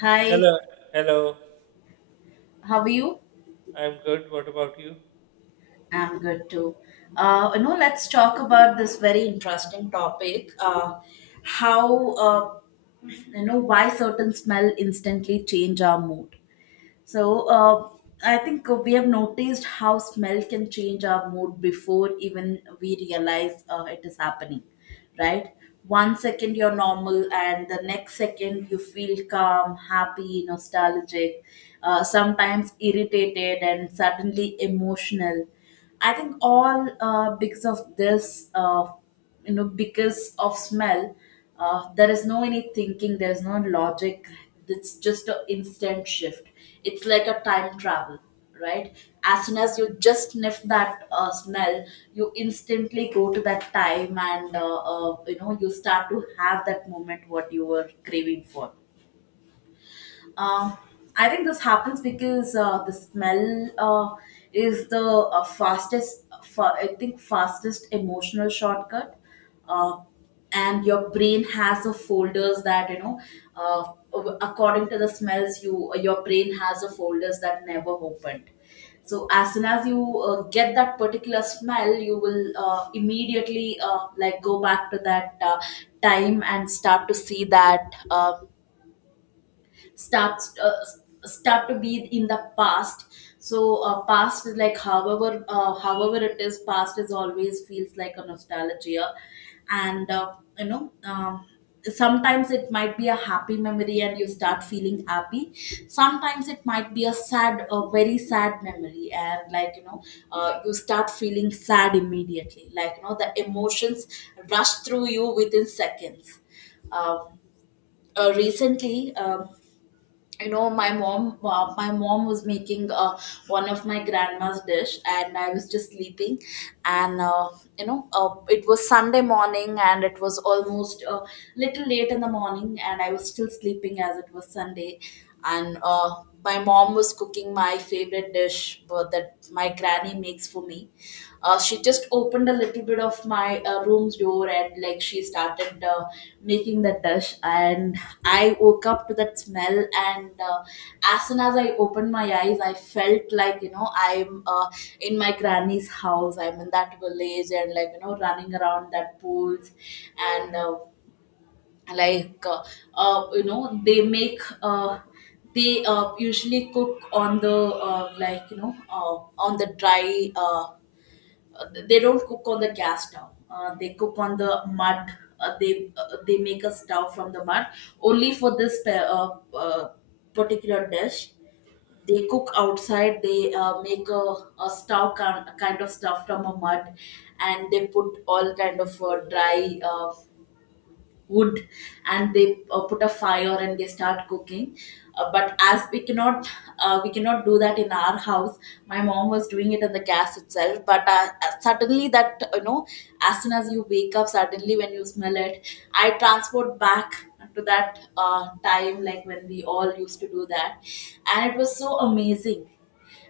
Hi, Hello, hello. how are you? I'm good. What about you? I'm good too. Let's talk about this very interesting topic. How you know Why certain smell instantly change our mood. So uh, I think we have noticed how smell can change our mood before even we realize it is happening, right? One second you're normal, and the next second you feel calm, happy, nostalgic, sometimes irritated, and suddenly emotional. I think all because of this. Because of smell, there is no any thinking, there is no logic, it's just an instant shift, it's like a time travel, right? As soon as you just sniff that smell, you instantly go to that time, and you start to have that moment what you were craving for. um, I think this happens because the smell is the fastest, I think, fastest emotional shortcut. Uh, and your brain has a folders that, uh, according to the smells, your brain has a folders that never opened. So as soon as you get that particular smell, you will immediately like go back to that time and start to see that. Uh, starts uh, Start to be in the past. Past is like, however it is, past is always feels like a nostalgia. And you know Sometimes it might be a happy memory and you start feeling happy. Sometimes it might be a very sad memory, and you start feeling sad immediately, the emotions rush through you within seconds. um, Recently, my mom, my mom was making one of my grandma's dish, and I was just sleeping. And you know It was Sunday morning and it was almost a little late in the morning, and I was still sleeping as it was Sunday. And My mom was cooking my favorite dish that my granny makes for me. She just opened a little bit of my room's door, and like she started making the dish, and I woke up to that smell. And As soon as I opened my eyes, I felt like I'm in my granny's house, I'm in that village, and running around that pools. And like you know They make, they usually cook on the, uh, like you know uh, on the dry, they don't cook on the gas stove. They cook on the mud. They, they make a stove from the mud. Only for this uh, uh, particular dish, they cook outside. They make a stove kind of stuff from a mud, and they put all kind of dry wood, and they put a fire and they start cooking. But as we cannot do that in our house. My mom was doing it in the gas itself, but suddenly that, as soon as you wake up, suddenly when you smell it, I transport back to that time, like when we all used to do that. And it was so amazing.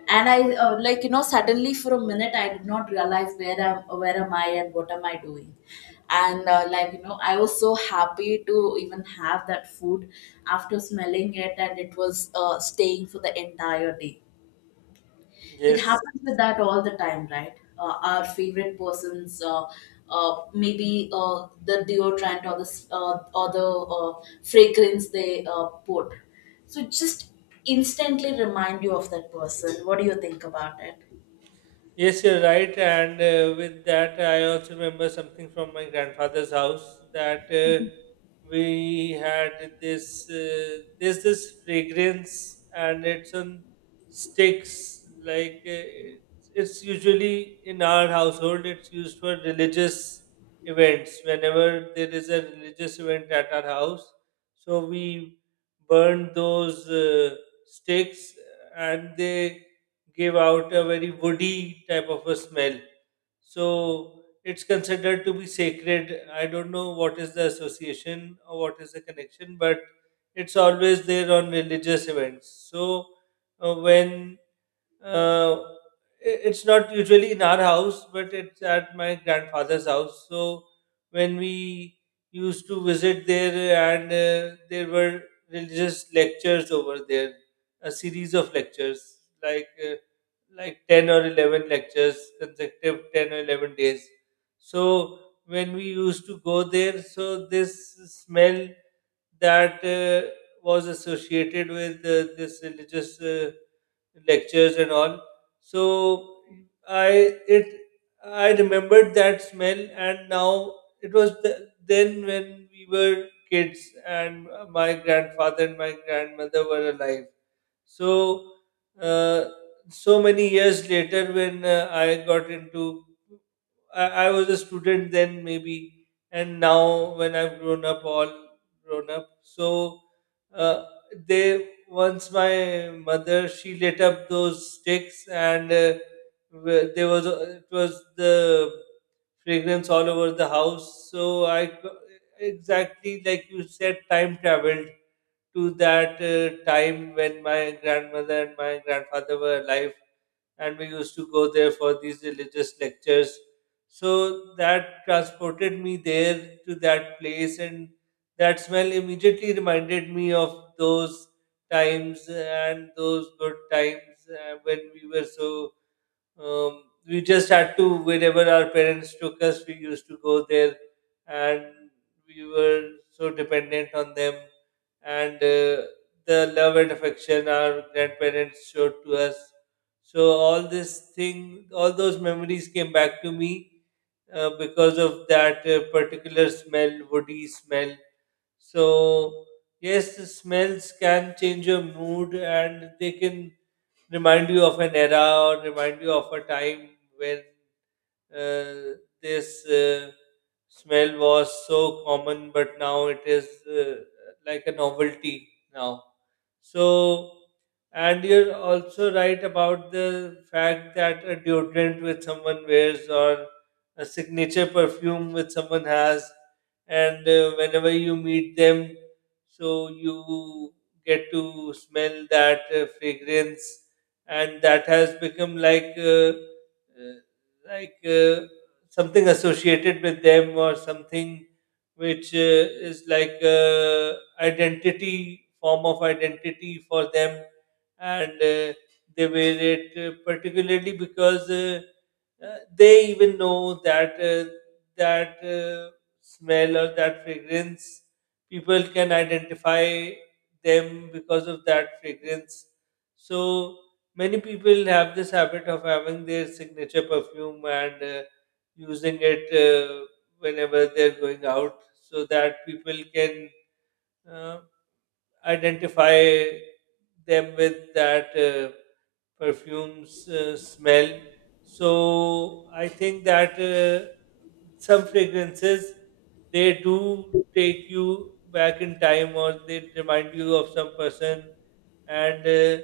And I, suddenly for a minute I did not realize where am I and what am I doing. And like you know I was so happy to even have that food after smelling it, and it was staying for the entire day. It Yes. happens with that all the time, right? Our favorite persons, maybe the deodorant, or the or the uh, fragrance they put, so just instantly remind you of that person. What do you think about it? Yes, you're right. And with that, I also remember something from my grandfather's house that we had this. There's this fragrance, and it's on sticks. It's usually in our household. It's used for religious events. Whenever there is a religious event at our house, so we burn those sticks, and they give out a very woody type of a smell. So it's considered to be sacred. I don't know what is the association or what is the connection, but it's always there on religious events. So uh, when uh, it's not usually in our house, but it's at my grandfather's house. So when we used to visit there, and there were religious lectures over there, a series of lectures like. Uh, like 10 or 11 lectures, consecutive 10 or 11 days. So when we used to go there, so this smell that was associated with this religious lectures and all. So I it I remembered that smell, and now it was the, then when we were kids and my grandfather and my grandmother were alive. So, uh, so many years later, when I got into, I was a student then maybe, and now when I've grown up, all grown up. So, uh, they once my mother, she lit up those sticks and there was it was the fragrance all over the house. So exactly like you said, time traveled to that time when my grandmother and my grandfather were alive, and we used to go there for these religious lectures. So that transported me there to that place, and that smell immediately reminded me of those times and those good times when we were so we just had to, wherever our parents took us, we used to go there, and we were so dependent on them. And the love and affection our grandparents showed to us. So all this thing, all those memories came back to me because of that particular smell, woody smell. So yes, the smells can change your mood, and they can remind you of an era or remind you of a time when uh, this smell was so common, but now it is like a novelty now. So, and you're also right about the fact that a deodorant which someone wears or a signature perfume which someone has, and whenever you meet them, so you get to smell that fragrance, and that has become like something associated with them, or something which is like identity, form of identity for them. And they wear it particularly because they even know that that uh, smell or that fragrance, people can identify them because of that fragrance. So many people have this habit of having their signature perfume and using it whenever they're going out, so that people can uh, identify them with that perfume's smell. So I think that some fragrances, they do take you back in time, or they remind you of some person, and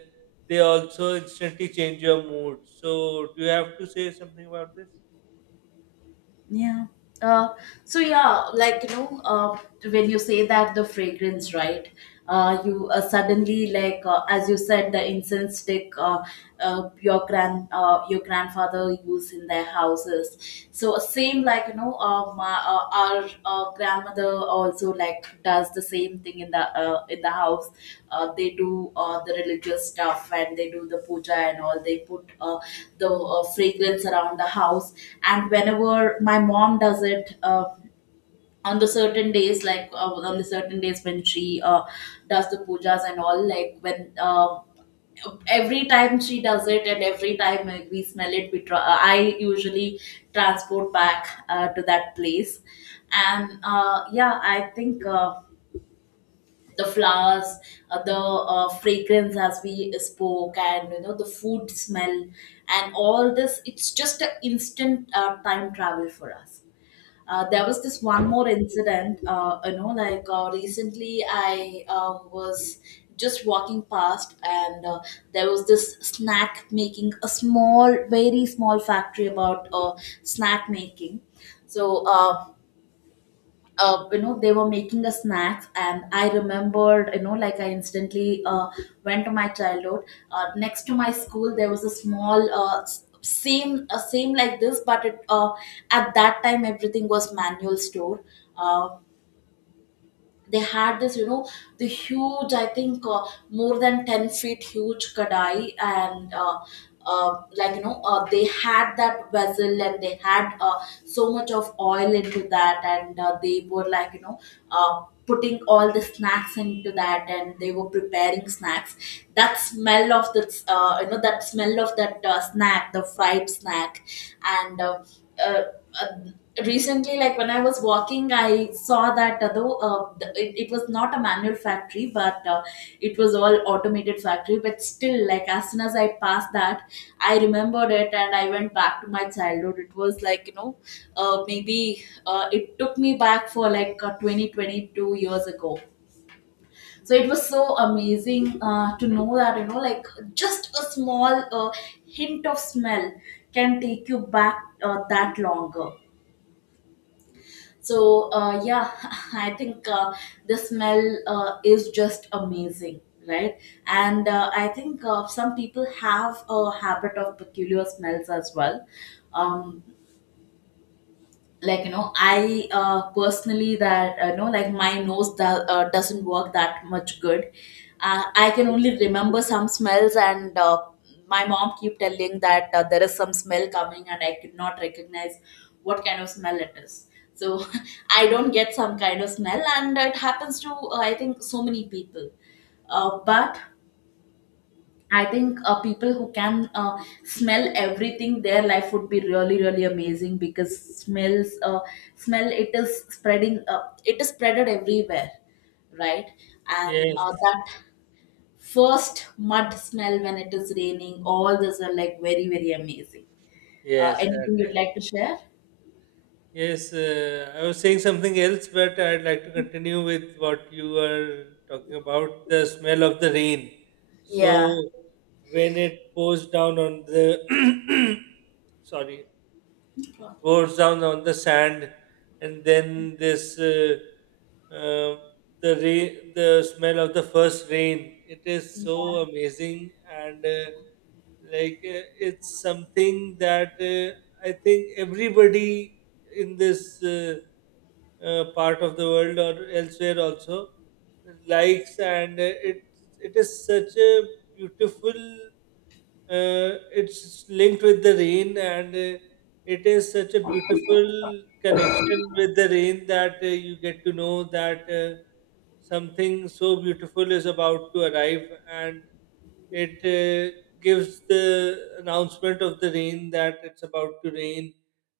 they also instantly change your mood. So, do you have to say something about this? Yeah. Uh, so yeah, like you know, uh, when you say that the fragrance, right? You suddenly, like, as you said, the incense stick, your grandfather used in their houses. So same, my, our grandmother also like does the same thing in the, in the house. They do the religious stuff, and they do the puja and all. They put the fragrance around the house. And whenever my mom does it. On the certain days, on the certain days when she uh, does the pujas and all, like when every time she does it, and every time we smell it we try, I usually transport back to that place. And Yeah, I think the flowers, the fragrance as we spoke, and the food smell and all this, it's just an instant time travel for us. There was this one more incident. Recently I was just walking past, and there was this snack making, a small, very small factory about snack making. So uh, they were making a snacks, and I remembered, I instantly went to my childhood. Next to my school there was a small, same like this, but it, at that time everything was manual store. uh they had this, the huge, I think more than 10 feet huge kadai, and they had that vessel, and they had so much of oil into that, and they were, putting all the snacks into that, and they were preparing snacks. That smell of the, that smell of that snack, the fried snack, and uh, uh, recently, like when I was walking, I saw that, it was not a manual factory, but it was all automated factory. But still, like as soon as I passed that, I remembered it, and I went back to my childhood. It was like, maybe it took me back for like, 20 22 years ago. So it was so amazing to know that, just a small uh, hint of smell can take you back that longer. Yeah, I think the smell is just amazing, right? And I think some people have a habit of peculiar smells as well. Um, like I personally, that, like my doesn't work that much good. I can only remember some smells, and my mom keep telling that there is some smell coming and I could not recognize what kind of smell it is. So I don't get some kind of smell, and it happens to, I think, so many people. But I think people who can smell everything, their life would be really, really amazing, because smells, smell, it is spreading, it is spreaded everywhere, right? And Yes, that first mud smell when it is raining, all those are like very, very amazing. Yes, that Anything you'd is. like to share? Yes, I was saying something else, but I'd like to continue with what you were talking about, the smell of the rain. So, Yeah. when it pours down on the sorry, goes down on the sand, and then this uh, the rain, the smell of the first rain. It is so amazing, and like uh, it's something that I think everybody in this part of the world or elsewhere also likes, and it is such a beautiful, uh, it's linked with the rain, and it is such a beautiful connection with the rain that you get to know that something so beautiful is about to arrive, and it gives the announcement of the rain, that it's about to rain.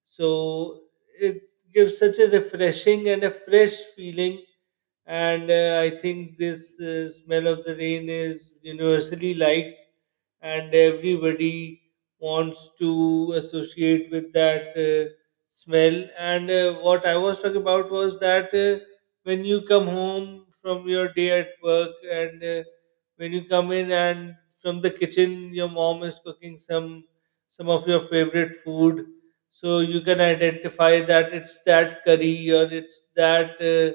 So it gives such a refreshing and a fresh feeling. And I think this smell of the rain is universally liked, and everybody wants to associate with that smell. And what I was talking about was that when you come home from your day at work, and when you come in and from the kitchen, your mom is cooking some of your favorite food, so you can identify that it's that curry, or it's that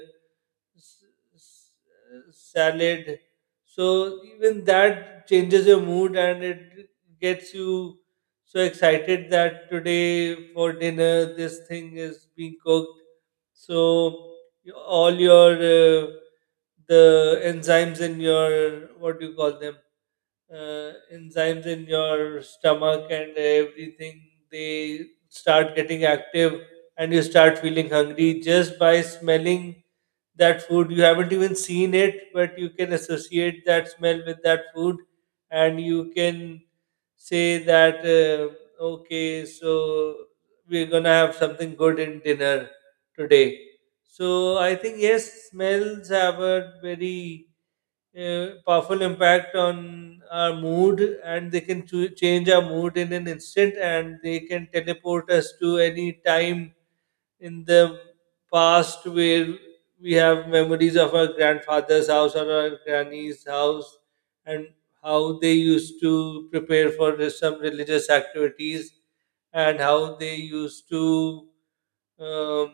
s- s- salad. So even that changes your mood, and it gets you so excited that today for dinner this thing is being cooked. So all your the enzymes in your, what do you call them, enzymes in your stomach and everything, they start getting active, and you start feeling hungry just by smelling that food. You haven't even seen it, but you can associate that smell with that food, and you can say that okay, so we're gonna have something good in dinner today. So I think, yes, smells have a very powerful impact on our mood, and they can change our mood in an instant, and they can teleport us to any time in the past where we have memories of our grandfather's house or our granny's house, and how they used to prepare for some religious activities, and how they used to um,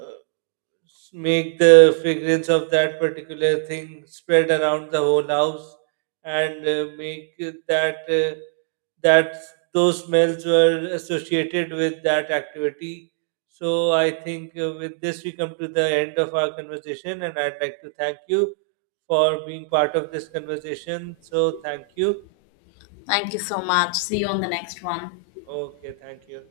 uh, make the fragrance of that particular thing spread around the whole house, and make it that that those smells were associated with that activity. So I think with this we come to the end of our conversation, and I'd like to thank you for being part of this conversation. So thank you. Thank you so much. See you on the next one. Okay, thank you.